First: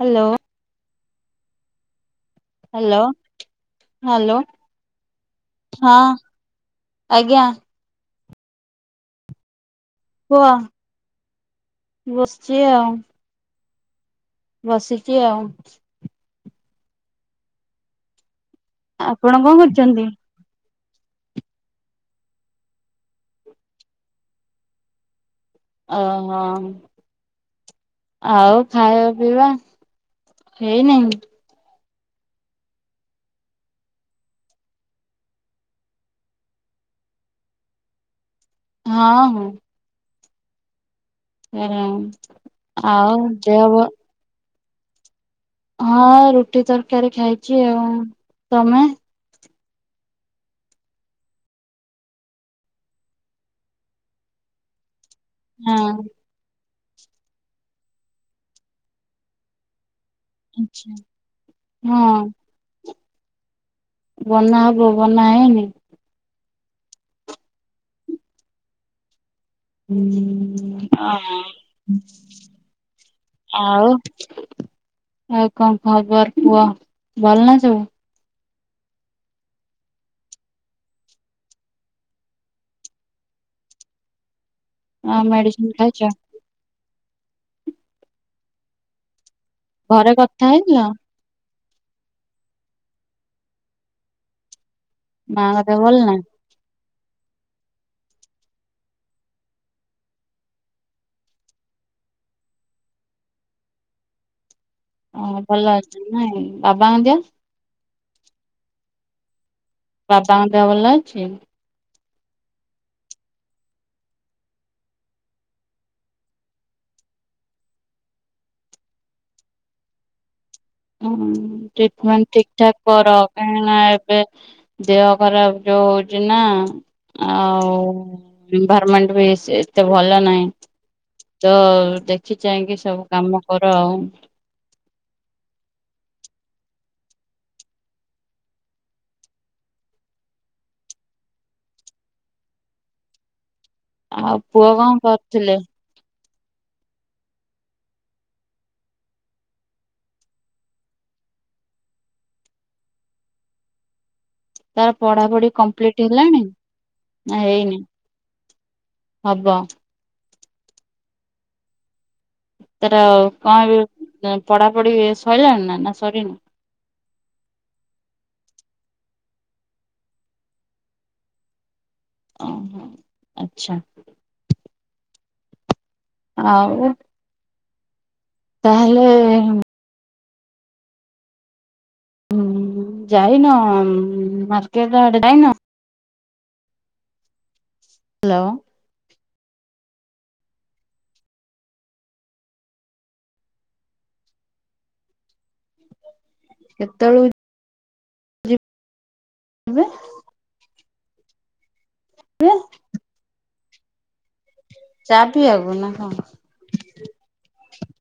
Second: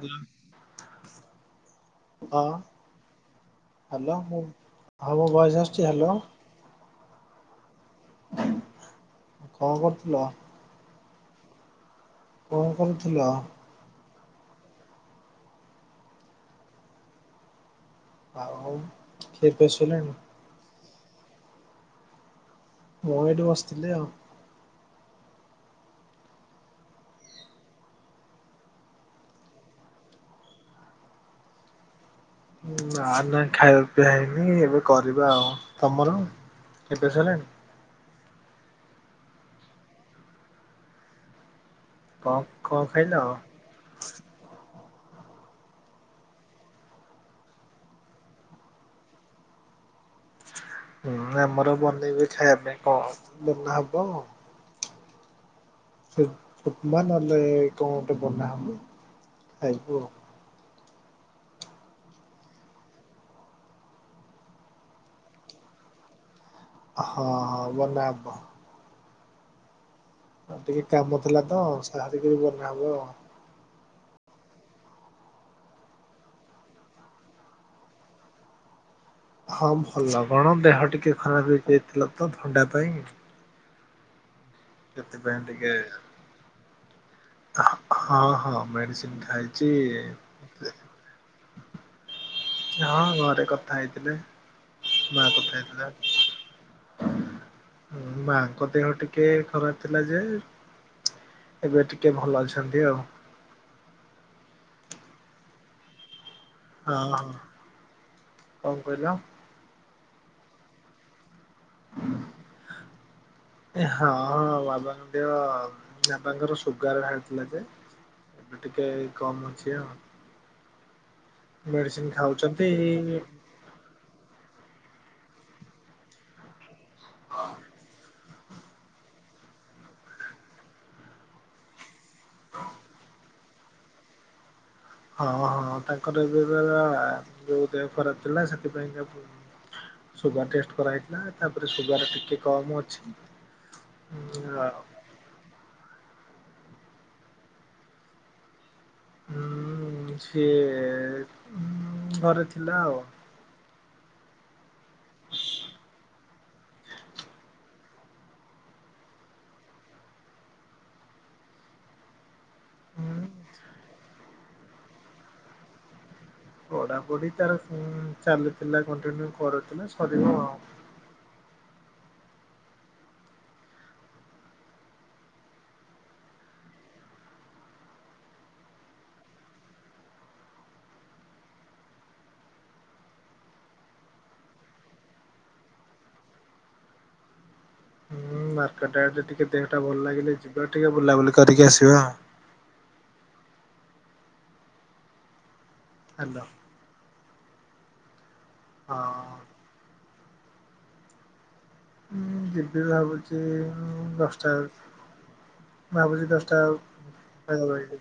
ଆଜ୍ଞା। ହ୍ୟାଲୋ ହଁ। Hello hello hello ମୁଁ ହଁ ମୋ ଭଏସ ଆସୁଚି ହଁ ହ୍ୟାଲୋ? ଆଜ୍ଞା। କଣ କରୁଥିଲ? ହଁ ଏଇ କଣ ବସିଛି ଆଉ। [unintelligible] ବସିଚି ଆଉ। ଆଉ ଆପଣ ଖିଆ କଣ ପିଆ କରୁଛନ୍ତି? ସଇଲାଣି ମୁଁ ଏଇଠି ବସିଥିଲି ଆଉ। ଆ ହଉ। ଆଉ ଖାଇବା ପିଇବା ହେଇନାଇ? ନା ନା ଖାଇବା ପିଇଆ ହେଇନି ଏବେ କରିବା ଆଉ। ତମର? ଖିଆପିଆ ସଇଲାଣି? ହଁ ହଁ। ହୁଁ କଣ କଣ ଖାଇଲ? ଆଉ ଦେହ ଭଲ୍ ହଁ ରୁଟି ତରକାରୀ ଖାଇଚି ଆଉ। ତମେ? ହୁଁ ଆମର ବନେଇ ବି ଖାଇବା ପାଇଁ କଣ ବନା ହବ? ହଁ। ସେ ଉପମା ନହେଲେ କଣ ଗୋଟେ ବନା ହେବ ଖାଇବ ଆଉ। ଆଛା ହଁ। ବନା ହବ ବନା ହେଇନି? ହଁ ହଁ ବନାହବ। ହୁଁ। ଆଉ ଟିକେ କାମ ଥିଲା ତ ସାରିକରି ବନା ହବ ଆଉ। ଆଉ, ଆଉ କଣ ଖବର କୁହ ଭଲ ନା ସବୁ। ହଁ ଭଲ କଣ? ଦେହ ଟିକେ ଖରାପ ହେଇଯାଇଥିଲା ତ ଥଣ୍ଡା ପାଇଁ। ଆଉ ସେଥିପାଇଁ ମେଡିସିନ ଟିକେ, ଖାଇଛ ହଁ ହଁ ମେଡିସିନ୍ ଖାଇ ଘରେ କଥା ହେଇଥିଲ? ହଁ ଘରେ କଥା ହେଇଥିଲେ, ମା ମାଙ୍କ କଥା ଦେହ ଭଲ ନା? ହେଇଥିଲା। ମାଙ୍କ ଦେହ ଟିକେ ଖରାପ ଥିଲା ଯେ ଏବେ ଟିକେ ଭଲ ଅଛନ୍ତି ଆଉ। ଅଁ ଭଲ ଅଛନ୍ତି ନାଇଁ? ହଁ ବାବାଙ୍କ ଦେହ ହଁ କଣ କହିଲ? ବାପାଙ୍କ ଦେହ ଭଲ ଅଛି? ଏ ହଁ ହଁ ବାବାଙ୍କ ଦେହ ବାବାଙ୍କର ସୁଗାର ବାହାରି ଥିଲା ଯେ। ଆ ଟିକେ କମ୍ ଅଛି ଆଉ। ହଁ ମେଡିସିନ ଟ୍ରିଟମେଣ୍ଟ ଠିକ୍ ଠାକ୍ କର। ଖାଉଛନ୍ତି। କାଇଁକି ନା ଏବେ ଦେହ ଖରାପ ଯୋଉ ହଉଚି ନା। ଆଉ ଏନଭାରମେଣ୍ଟ ବିଶେଷ ଏତେ ଭଲ ନାହିଁ। ତ ଦେଖି ଚାହିଁକି ସବୁ କାମ କର ଆଉ। ହଁ ହଁ ହଁ ହଁ ତାଙ୍କର ଏ ଯୋଉ [unintelligible] ଏ ଦେହ ଖରାପ ଥିଲା ସେଥିପାଇଁ କା [unintelligible] ସୁଗାର ଟେଷ୍ଟ କରାହେଇଥିଲା, ତାପରେ ସୁଗାର ଟିକେ କମ୍ ଅଛି। ଆଉ ପୁଅ କଣ କରୁଥିଲେ? ହୁଁ ସିଏ ଘରେ ଥିଲା ଆଉ। ତାର ପଢାପଢି କମ୍ପ୍ଲିଟ ହେଲାଣି ନା ହେଇନି? ହବ। ତାର କଣ ଏବେ ପଢାପଢି ସଇଲାଣି ନା? ନା ସରିନି? ପଢା ପଢି ତାର ଉଁ ଚାଲୁଥିଲା କଣ୍ଟିନ୍ୟୁ କରୁଥିଲା ସରିବ ଆଉ। ଓହୋ, ଆଚ୍ଛା। ଆଉ। ତାହେଲେ। ହୁଁଁ। ଯାଇନ? ମାର୍କେଟ ଆଡେ ଯାଇନ? ହୁଁ ହ୍ୟାଲୋ ମାର୍କେଟ ଆଡେ ଟିକେ ଦେହଟା ଭଲ ଲାଗିଲେ ଯିବା। ଟିକେ ବୁଲାବୁଲି କରିକି ଆସିବା। ମାଲୋ। କେତବେଳକୁ ଯିବା। ହଁ। ଏବେ। ମୁଁ ଏବେ ଯିବି ଭାବୁଚି ଉମ୍ ଦଶଟା ବେଳେ। ଚା ପିଇବାକୁ ନା କଣ? ଭାବୁଚି ଦଶଟା ବେଳୁକୁ।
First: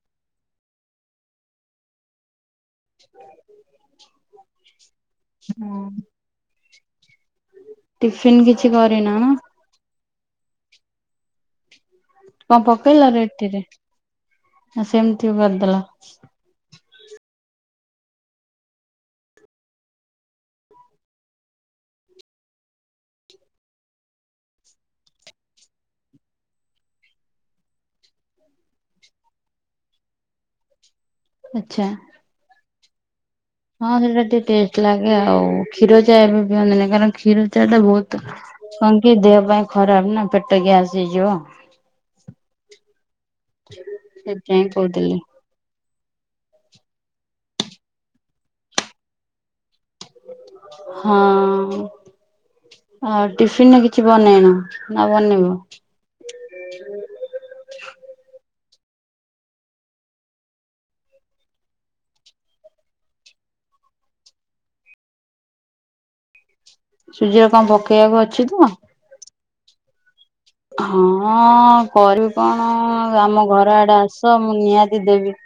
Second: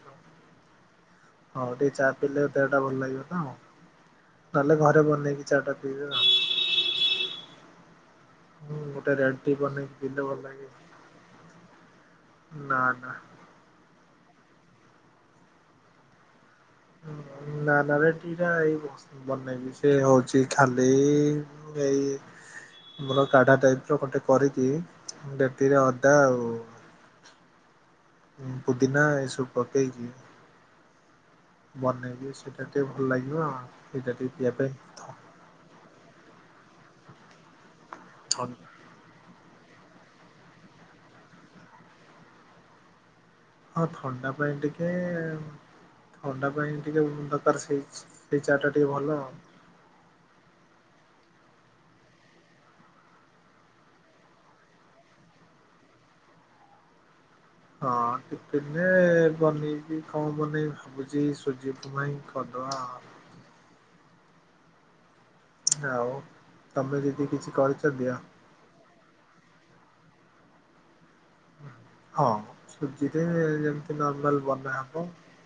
[inaudible] ହଁ, ଟିକେ ଚା ପିଲେ ଦେହ ଟା ଭଲ ଲାଗିବ ତ। ନହେଲେ ଘରେ ବନେଇକି ଚା ଟା ପିଇବେ। ଆଉ। ଟିଫିନ୍ କିଛି ଗୋଟେ କରିନ ରେଡ୍ ନା? ଟି ବନେଇ ପିିଇଲେ ଭଲ ଲାଗେ। କଣ ନା ପକେଇଲ ନା। ରେଡ୍ ଟିରେ ନା ସେମତି କରିଦେଲ? ନା ନା ରେଡ୍ ଟି ଟା ଏଇ ବସ ବନେଇବି ସେ ହଉଛି ଖାଲି ଏଇ ମୋର କାଢା ଟାଇପ୍ ର ଗୋଟେ କରିକି ରେଡ୍ ଟି ରେ ଅଦା ଆଉ ଉଁ, ପୁଦିନା ଏସବୁ ପକେଇକି ଆଚ୍ଛା। ବନେଇବି ସେ ସେ ଟିକେ ଭଲ ଲାଗିବ। ହଁ ସେଇଟା ଟିକେ ଟେଷ୍ଟ ଲାଗେ। ଆଉ କ୍ଷୀର ଚା ଏବେ ପିଅନ୍ତିନି। କାରଣ କ୍ଷୀର ଚା ଟା ବହୁତ ଛନ୍ କନ୍ କି ଦେହ ପାଇଁ ଖରାପ ନା ପେଟ ଗ୍ୟାସ୍ ହେଇଯିବ। ହଁ ଥଣ୍ଡା ପାଇଁ ସେଥିପାଇଁ ଟିକେ କହୁଥିଲି। ଥଣ୍ଡା ପାଇଁ ଟିକେ ଦରକାର ସେଇ ସେଇ ଚା ଟା ଟିକେ ଭଲ। ହଁ। ଆର ଟିଫିନ୍ ରେ କିଛି ବନେଇନ ନା ବନେଇବ? [unintelligible] ହଁ ଟିଫିନ୍ ରେ ବନେଇବି କଣ ବନେଇବା। ଭାବୁଚି ସୁଜି ଉପମା ହିଁ କରଦବା। ଆଉ ତୋମେ ଯଦି କିଛି କରିଚ ଦିଅ। [unintelligible] ଆଁ, ହଁ ହଁ କରିବି କଣ, ସୁଜିରେ ଆମ ଘର ଯେମିତି ଆଡେ ଆସ ନର୍ମାଲ ମୁଁ ନିହାତି ବନାହବ ଦେବି।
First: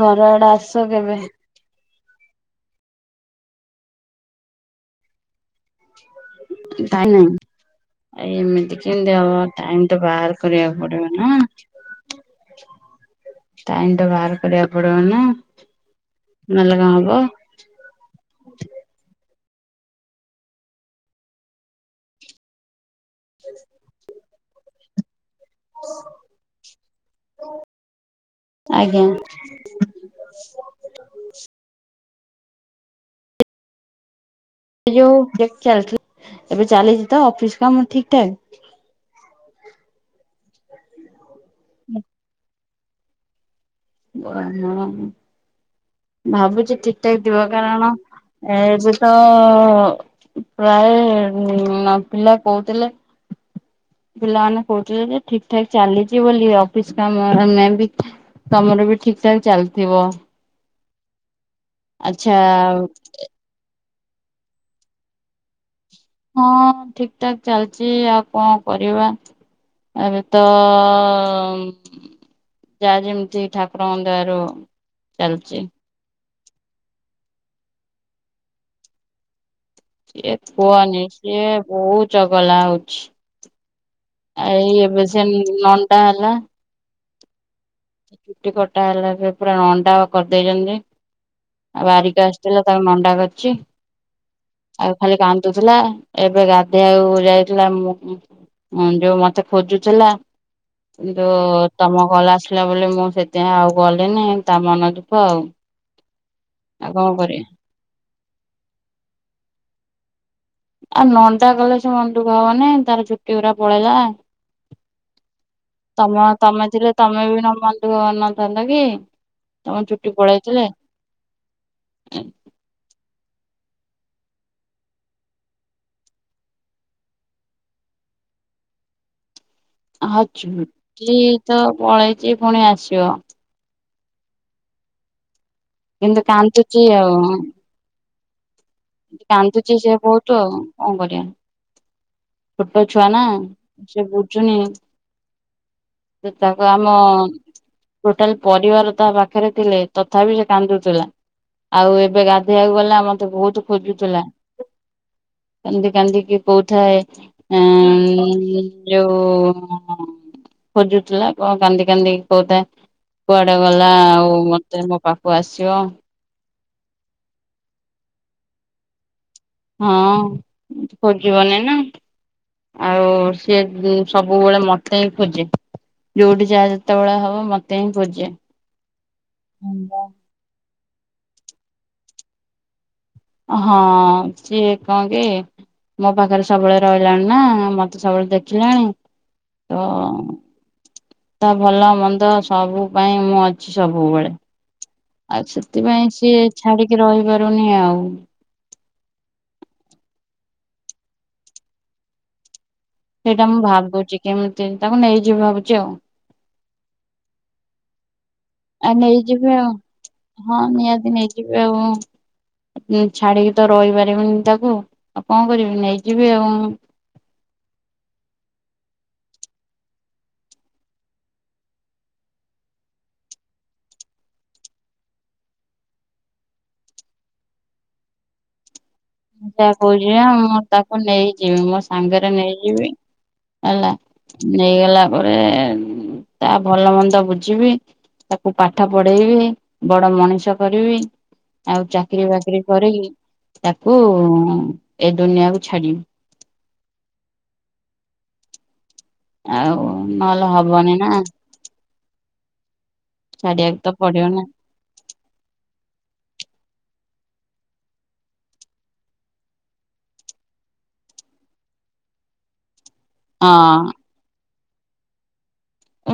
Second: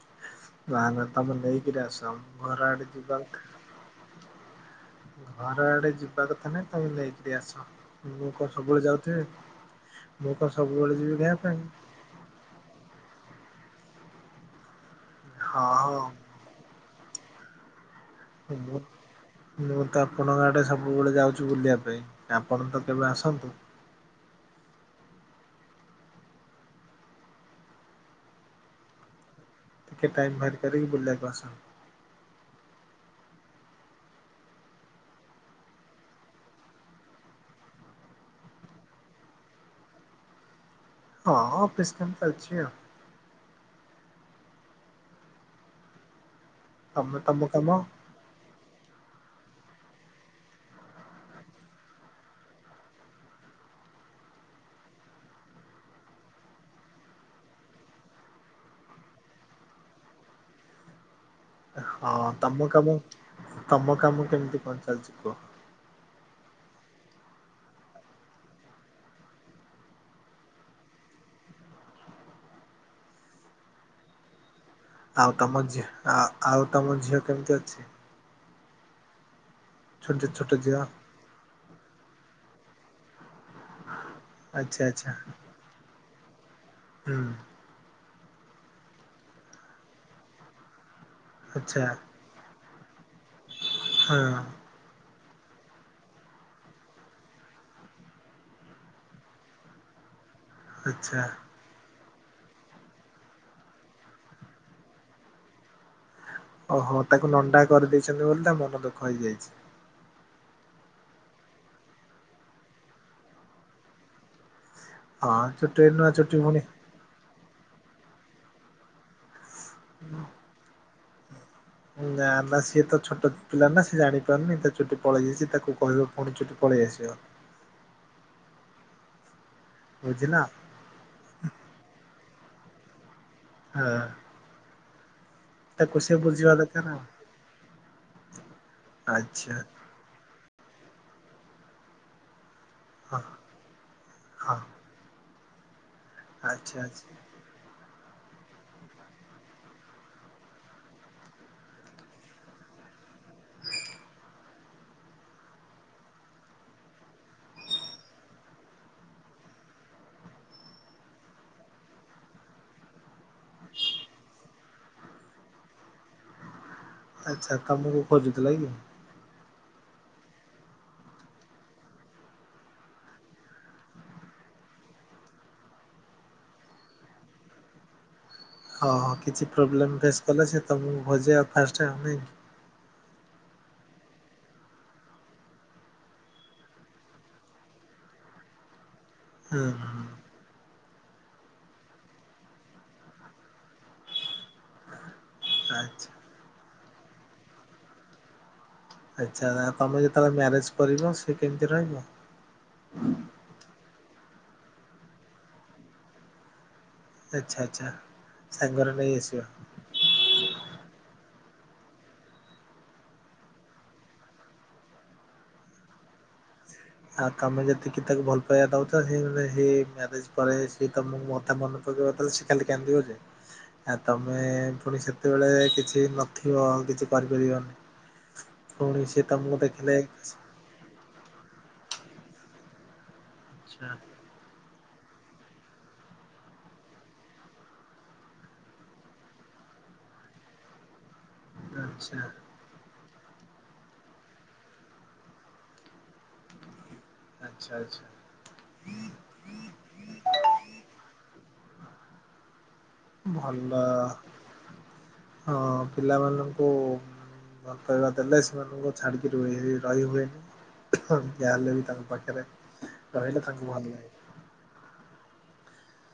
ଘର ଆଡେ ଆସ ନା ନା କେବେ ତୋମେ ନେଇକିରି ଆସ। ଘର ଆଡେ ଯିବା କଥା, ଘର ଆଡେ ଯି ବା କଥା ନାଇଁ, ତୋମେ ଟାଇମ୍ ନେଇକିରି ନାହିଁ। ଆସ, ମୁଁ କଣ ଏମିତି ସବୁବେଳେ କେମିତି ଯାଉଥିବି। ହବ ଟାଇମ୍ ତ ବାହାର ମୁଁ ତ କରିବାକୁ ସବୁବେଳେ ପଡିବ ନା। ଯିବି [unintelligible] ପାଇଁ। ଟାଇମ୍ ଟା ବାହାର କରିବାକୁ ପଡିବ ନା। ହଁ ନଲେ କଣ ହବ? ଥିବୁ। ମୁଁ ତ ଆପଣଙ୍କ ଆଡେ ସବୁବେଳେ ଯାଉଛୁ ବୁଲିବା ପାଇଁ। ଆପଣ ତ କେବେ ଆସନ୍ତୁ। ଆଜ୍ଞା। ଟିକେ ଟାଇମ୍ ବାହାର କରିକି ବୁଲିବାକୁ ଆସ। ଏ ଯୋଉ ଦେଖିଆ [unintelligible] ଏବେ ଚାଲିଚି ତ ଅଫିସ୍ କାମ ଠିକଠାକ୍? ହଁ, ହଁ ଅଫିସ୍ କାମ ଚାଲଛି ଆଉ। [unintelligible] ଭାବୁଚି ତମେ ଠିକଠାକ ତମ ଥିବ। କାମ କାରଣ ଏବେ ସେ ତ ପ୍ରାୟେ ମୋ ପିଲା କଉତିଲେ ପିଲାମାନେ କହୁଥିଲେ ଯେ, ଠିକ୍ ଠାକ୍ ଚାଲିଚି ବୋଲି ଅଫିସ୍ କାମ। ଆ, ମେ ବି ତୋମର ବି ଠିକ୍ ଠାକ୍ ଚାଲିଥିବ। ହଁ ଆଚ୍ଛା ତୋମ କାମ, ତୋମ କାମ କେମତି କଣ ଚାଲିଛି କୁହ? ହଁ ଠିକ୍ ଠାକ୍ ଚାଲିଚି ଆଉ କଣ କରିବା। ଏବେ ତ ଉଁ, ଯାହା ଯେମତି ଠାକୁରଙ୍କ ଦୟା ରୁ ଆଉ ତୋମ ଝି- ଆ, ଆଉ ତୋମ ଝିଅ କେମିତି ଅଛି? ଛୋଟ ସିଏ ଛୋଟ ଝିଅ କୁଅନି ସିଏ ବହୁ ଚଗଲା ହଉଛି। ଏଇ ଆଚ୍ଛା ଏବେ ଆଚ୍ଛା ସେ ନଣ୍ଡା ହେଲା। ହୁଁ। ତା ଚୁଟି କଟା ହେଲା ସେ ପୁରା ନଣ୍ଡା କରିଦେଇଚନ୍ତି। ଆଚ୍ଛା ଆଉ ବାରିକ ଆସିଥିଲା ତାକୁ ନଣ୍ଡା କରିଚି। ହଁ ଆଉ ଖାଲି କାନ୍ଦୁଥିଲା ଏବେ ଗାଧେଇଆକୁ ଯାଇଥିଲା ମୁ ମୁ। ଉଁ ଯୋଉ ମତେ ଖୋଜୁଥିଲା ଉଁ ଆଚ୍ଛା। ଯୋଉ ତମ ଗଲା ଥିଲା ବୋଲି ମୁଁ ସେଥିପାଇଁ ଆଉ ଗଲି ନାହିଁ ତା ମନ ଦୁଃଖ ଆଉ। ଆଉ ଓହୋ କଣ ତାକୁ କରିବା ନଣ୍ଡା କରିଦେଇଛନ୍ତି ବୋଲି ତା ମନ ଦୁଃଖ ହେଇଯାଇଛି। ଆଉ ନଣ୍ଡା କଲେ ସେ ମନ ଦୁଖ ହବନା ତାର ଚୁଟି ଗୁରା ପଳେଇଲା। ହଁ ଚୁଟି ନୂଆ ତମ ଚୁଟି ତମେ ପୁଣି। ଥିଲେ ତମେ ବି ନା ମନ୍ ଦୁଃଖ କରିନଥାନ୍ତ କି ତମ ଚୁଟି ପଳେଇଥିଲେ? ନା ନା ସିଏ ତ ଛୋଟ ପିଲା ନା ସିଏ ଜାଣିପାରୁନି ତା ଚୁଟି ପଳେଇଯାଇଛି ତାକୁ କହିବ ପୁଣି ଚୁଟି ପଳେଇ ଆସିବ। ହଁ ବୁଝିଲ ଚୁଟି ତ ପଳେଇଚି ପୁଣି ଆସିବ। ହଁ। ତାକୁ ସେ କିନ୍ତୁ ବୁଝିବା କାନ୍ଦୁଛି ଦରକାର। ଆଉ ଆଚ୍ଛା କାନ୍ଦୁଛି ସେ ବହୁତ ଆଉ କଣ କରିବା। ଛୋଟ ଛୁଆ ହଁ ନା ସେ ବୁଝୁନି। ହଁ। ଯେ ତାକୁ ଆଚ୍ଛା ଆମ। ଆଚ୍ଛା। ଟୋଟାଲ ପରିବାର ତା ପାଖରେ ଥିଲେ ତଥାପି ସେ କାନ୍ଦୁଥିଲା। ଆଉ ଏବେ ଗାଧେଇବାକୁ ଗଲା ମତେ ବହୁତ ଖୋଜୁଥିଲା କାନ୍ଦି କାନ୍ଦିକି କହୁଥାଏ। ଉଁ ଯୋଉ ମାମା। ଖୋଜୁଥିଲା କଣ କାନ୍ଦି କାନ୍ଦି କହୁଥା। କୁଆଡେ ଗଲା ଆଉ ମତେ ମୋ ପାଖୁ ଆସିବ। ଆଚ୍ଛା ତମକୁ ଖୋଜୁଥିଲା କି? ହଁ ଖୋଜିବନି ନା। ଆଉ ସିଏ ଯେ ସବୁବେଳେ ମତେ ହିଁ ଖୋଜେ। ଯଉଠି ଯାହା ଯେତେବେଳେ ହବ ମତେ ହିଁ ଖୋଜେ। ହଁ ହଁ କିଛି ପ୍ରୋବ୍ଲେମ୍ ଫେସ୍ କଲେ ସେ ତମକୁ ଖୋଜେ ଆଉ ଫାର୍ଷ୍ଟ ଆଉ ନାଇ କି। ଅ ହଁ ସିଏ କଣ କି। ମୋ ପାଖରେ ସବୁବେଳେ ରହିଲାଣି ନା ମତେ ସବୁବେଳେ ଦେଖିଲାଣି ହୁଁ ତ। ହୁଁ ତା ଭଲ ମନ୍ଦ ସବୁ ପାଇଁ ମୁଁ ଅଛି ସବୁବେଳେ। ଆଉ ସେଥିପାଇଁ ଆଚ୍ଛା ସିଏ ଛାଡିକି ରହିପାରୁନି ଆଉ। ଆଚ୍ଛା ଆ ତମେ ଯେତେବେଳେ ମ୍ୟାରେଜ୍ କରିବ ସେ କେମିତି ରହିବ? ସେଇଟା ମୁଁ ଭାବୁଛି କେମିତି ତାକୁ ନେଇଯିବି ଭାବୁଛି ଆଉ। ଆଚ୍ଛା ଆଚ୍ଛା ଆଉ ସାଙ୍ଗରେ ନେଇ ଆସିବ। ନେଇଯିବି ଆଉ। ହଁ ନିହାତି ନେଇଯିବି ଆଉ। ଉଁ ଛାଡିକି ତ ରହିପାରିବିନି ତାକୁ ଆଉ କଣ କରିବି ନେଇଯିବି ଆଉ। ଆଉ ତମେ ଯେତିକି ତାକୁ ଭଲ ପାଇବା ଦଉଛ ସେ ସେ ମ୍ୟାରେଜ ପରେ ସେ ତମକୁ ମତେ ମନ [unintelligible] ସିଏ ଖାଲି କାନ୍ଦିବ ଯେ। ଆ ତମେ ପୁଣି ସେତେବେଳେ କିଛି ନଥିବ ଆଉ କିଛି କରିପାରିବନି। ପୁଣି ସେ ମୁଁ ସେୟା କହୁଛି ବା ମୁଁ ତାକୁ ନେଇଯିବି ମୋ ସାଙ୍ଗରେ ନେଇଯିବି ହେଲା। ନେଇଗଲା ପରେ ଉଁ ତା ଭଲ ମନ୍ଦ ବୁଝିବି। ତାକୁ ପାଠ ପଢେଇବି ବଡ ମଣିଷ କରିବି ଆଉ ଆଚ୍ଛା ଚାକିରୀ ବାକିରି କରେଇ। କୁ ଏ ଦୁନିଆକୁୁ ଛାଡିବି। ଆଚ୍ଛା ଆଚ୍ଛା। ଆଉ ନହେଲେ ହବନି ନା। ଛାଡିବାକୁ ଭଲ ତ ପଡିବ ନା ହଁ ପିଲାମାନଙ୍କୁ। ଭଲ ପାଇବା ଦେଲେ ସେମାନଙ୍କୁ ଛାଡ଼ିକି ରୁହି ରହି ହୁଏନି। ହଁ ଯାହା ହେଲେ ବି ତାଙ୍କ ପାଖରେ ରହିଲେ ତାଙ୍କୁ ଭଲ ହଁ ଲାଗେ। ଉଁ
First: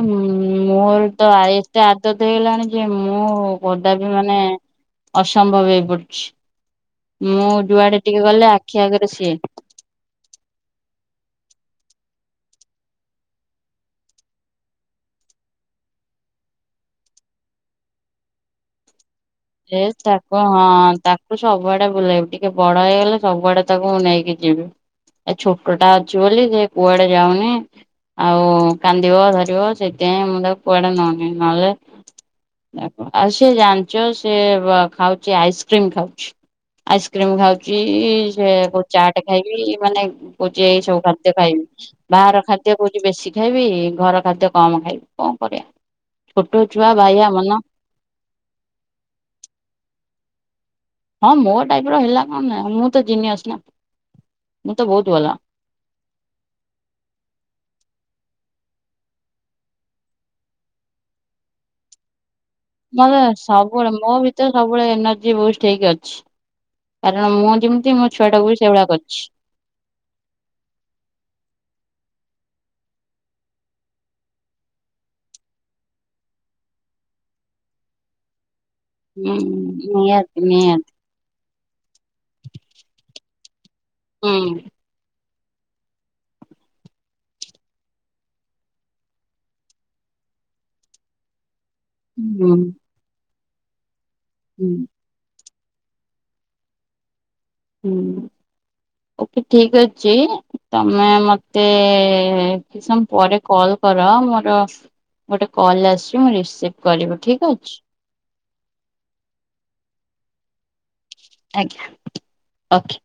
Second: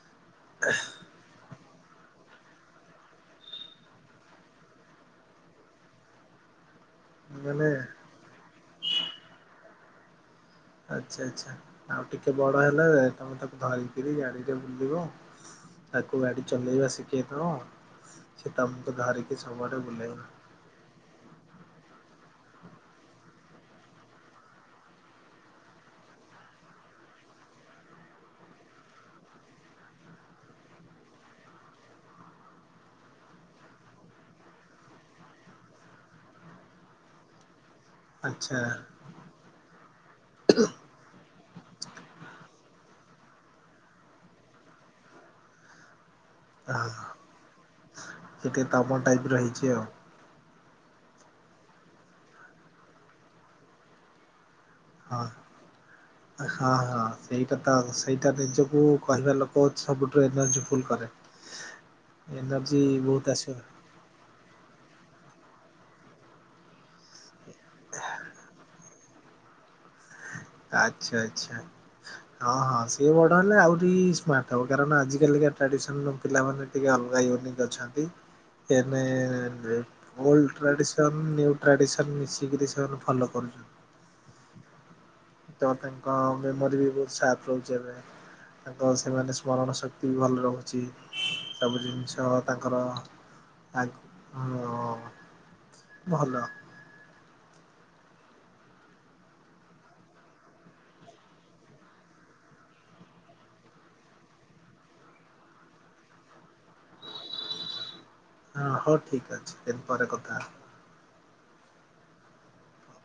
ମୋର ତ ଆ ଏତେ ଆଦତ ହେଇଗଲାଣି ଯେ ମୁଁ କଦାପି ମାନେ। ଅସମ୍ଭବ ହେଇ ପଡୁଛି ମୁଁ ମାନେ ଯୁଆଡେ ଟିକେ ଗଲେ ଆଖି ଆଗରେ ସିଏ। ଆଚ୍ଛା ଆଚ୍ଛା ଆଉ ଟିକେ ବଡ ହେଲେ ତମେ ତାକୁ ଧରିକିରି ଗାଡିରେ ବୁଲିବ ଆଉ। ତାକୁ ଗାଡି ଚଲେଇବା ଶିଖେଇଦବ ସେ ତମକୁ ଧରିକି ସବୁଆଡେ ଏ ଚା ବୁଲେଇବ କଣ? ହଁ ତାକୁ ସବୁଆଡେ ବୁଲେଇବି ଟିକେ ବଡ ହେଇଗଲେ ସବୁଆଡେ ତାକୁ ମୁଁ ନେଇକି ଯିବି। ଏ ଛୋଟଟା ଅଛି ବୋଲି ସେ କୁଆଡେ ଯାଉନି। ଆଉ କାନ୍ଦିବ ଧରିବ ସେଥିପାଇଁ ମୁଁ ତାକୁ କୁଆଡେ ନଉନି ନହେଲେ ଦେଖ ଆଉ ସିଏ ଜାଣିଛ। ସେ ଖାଉଛି ଆଇସ୍କ୍ରିମ ଖାଉଛି ଆଇସ୍କ୍ରିମ ଖାଉଛି ସେ ଆଚ୍ଛା କ ଚାଟ ଖ ଖାଇକି ମାନେ ପୋଜି ଯାଇ ସବୁ ଖାଦ୍ୟ ଖାଇବି [unintelligible] ବାହାର ଖାଦ୍ୟ କହୁଛିି ବେଶୀ ଖାଇବି ଘର ଖାଦ୍ୟ କମ ଖାଇବି କଣ କରିବା। ଛୋଟୋଛୁଆ ବାଇଆ ମନ। ଏଠି ତାପ ଟାଇପ ରହିଛି ଆଉ। ହଁ ମୋ ଟାଇପ ର ହେଲା କଣ ନାହିଁ ମୁଁ ତ ଜିନିଅସ ନା ମୁଁ ତ ବହୁତ ହଁ ଭଲ। ହଁ ହଁ ସେଇଟା ତ ସେଇଟା ନିଜକୁ କହିବା ଲୋକ ସବୁଠୁ ଏନର୍ଜିଫୁଲ କରେ। ଏ। ମତେ ସବୁବେଳେ ମୋ ଭ ତ ସବୁବେଳେ ଏନର୍ଜି ବୁଷ୍ଟ ହେଇକି ଅଛି କାରଣ ମୁଁ ଯେମିତି ମୋ ଛୁଆଟାକୁ ବି ସେଇଭଳିଆ କରିଛି। ଆଚ୍ଛା ଆ୍ଛ। ହଁ ହଁ ସିଏ ବଡ ହେଲେ ଆହୁରି ସ୍ମାର୍ଟ ହବ କାରଣ ଆଜିିକାା ଟ୍ରାଡିସନ ପିଲାମାନେ ଟିକେ ଅଲଗା ୟୁନିକ୍ ଅଛନ୍ତି ଟିକିଏ ହୁଁ ନିହାତି ଅଲଡ ନିହାତି। ଟ୍ରାଡିସନ୍‌। ସେମାନେ ନ୍ୟୁ ଟ୍ରାଡ଼ିସନ୍ ମିଶିକିରି ସେମାନେ ଫଲୋ କରୁଛନ୍ତି। ହୁଁ। ତଙ୍କା ମେମରି ବି ବହୁତ ସାତ ଲ ଚଲରେ। ତାଙ୍କ ସେମାନେ ସ୍ମରଣ ଶକ୍ତି ବି ଭଲ ରହୁଛି ସବୁ ଜିନି ଜଣିଷ ହୁଁ ତାଙ୍କର ଆ ଭଲ। ହୁଁ ଓକେ ଠିକ ଅଛି ତମେ ମତେ କି ସମ ପରେ କଲ କର ମୋର ଗୋଟେ କଲ୍ ଆସିବି ମୁଁ ରିସିଭ୍ କରିବି ଠିକ୍ ଅଛି। ହଁ ହଉ ଠିକ ଅଛି ଦିନ ପରେ କଥା। ଆଜ୍ଞା ଓକେ।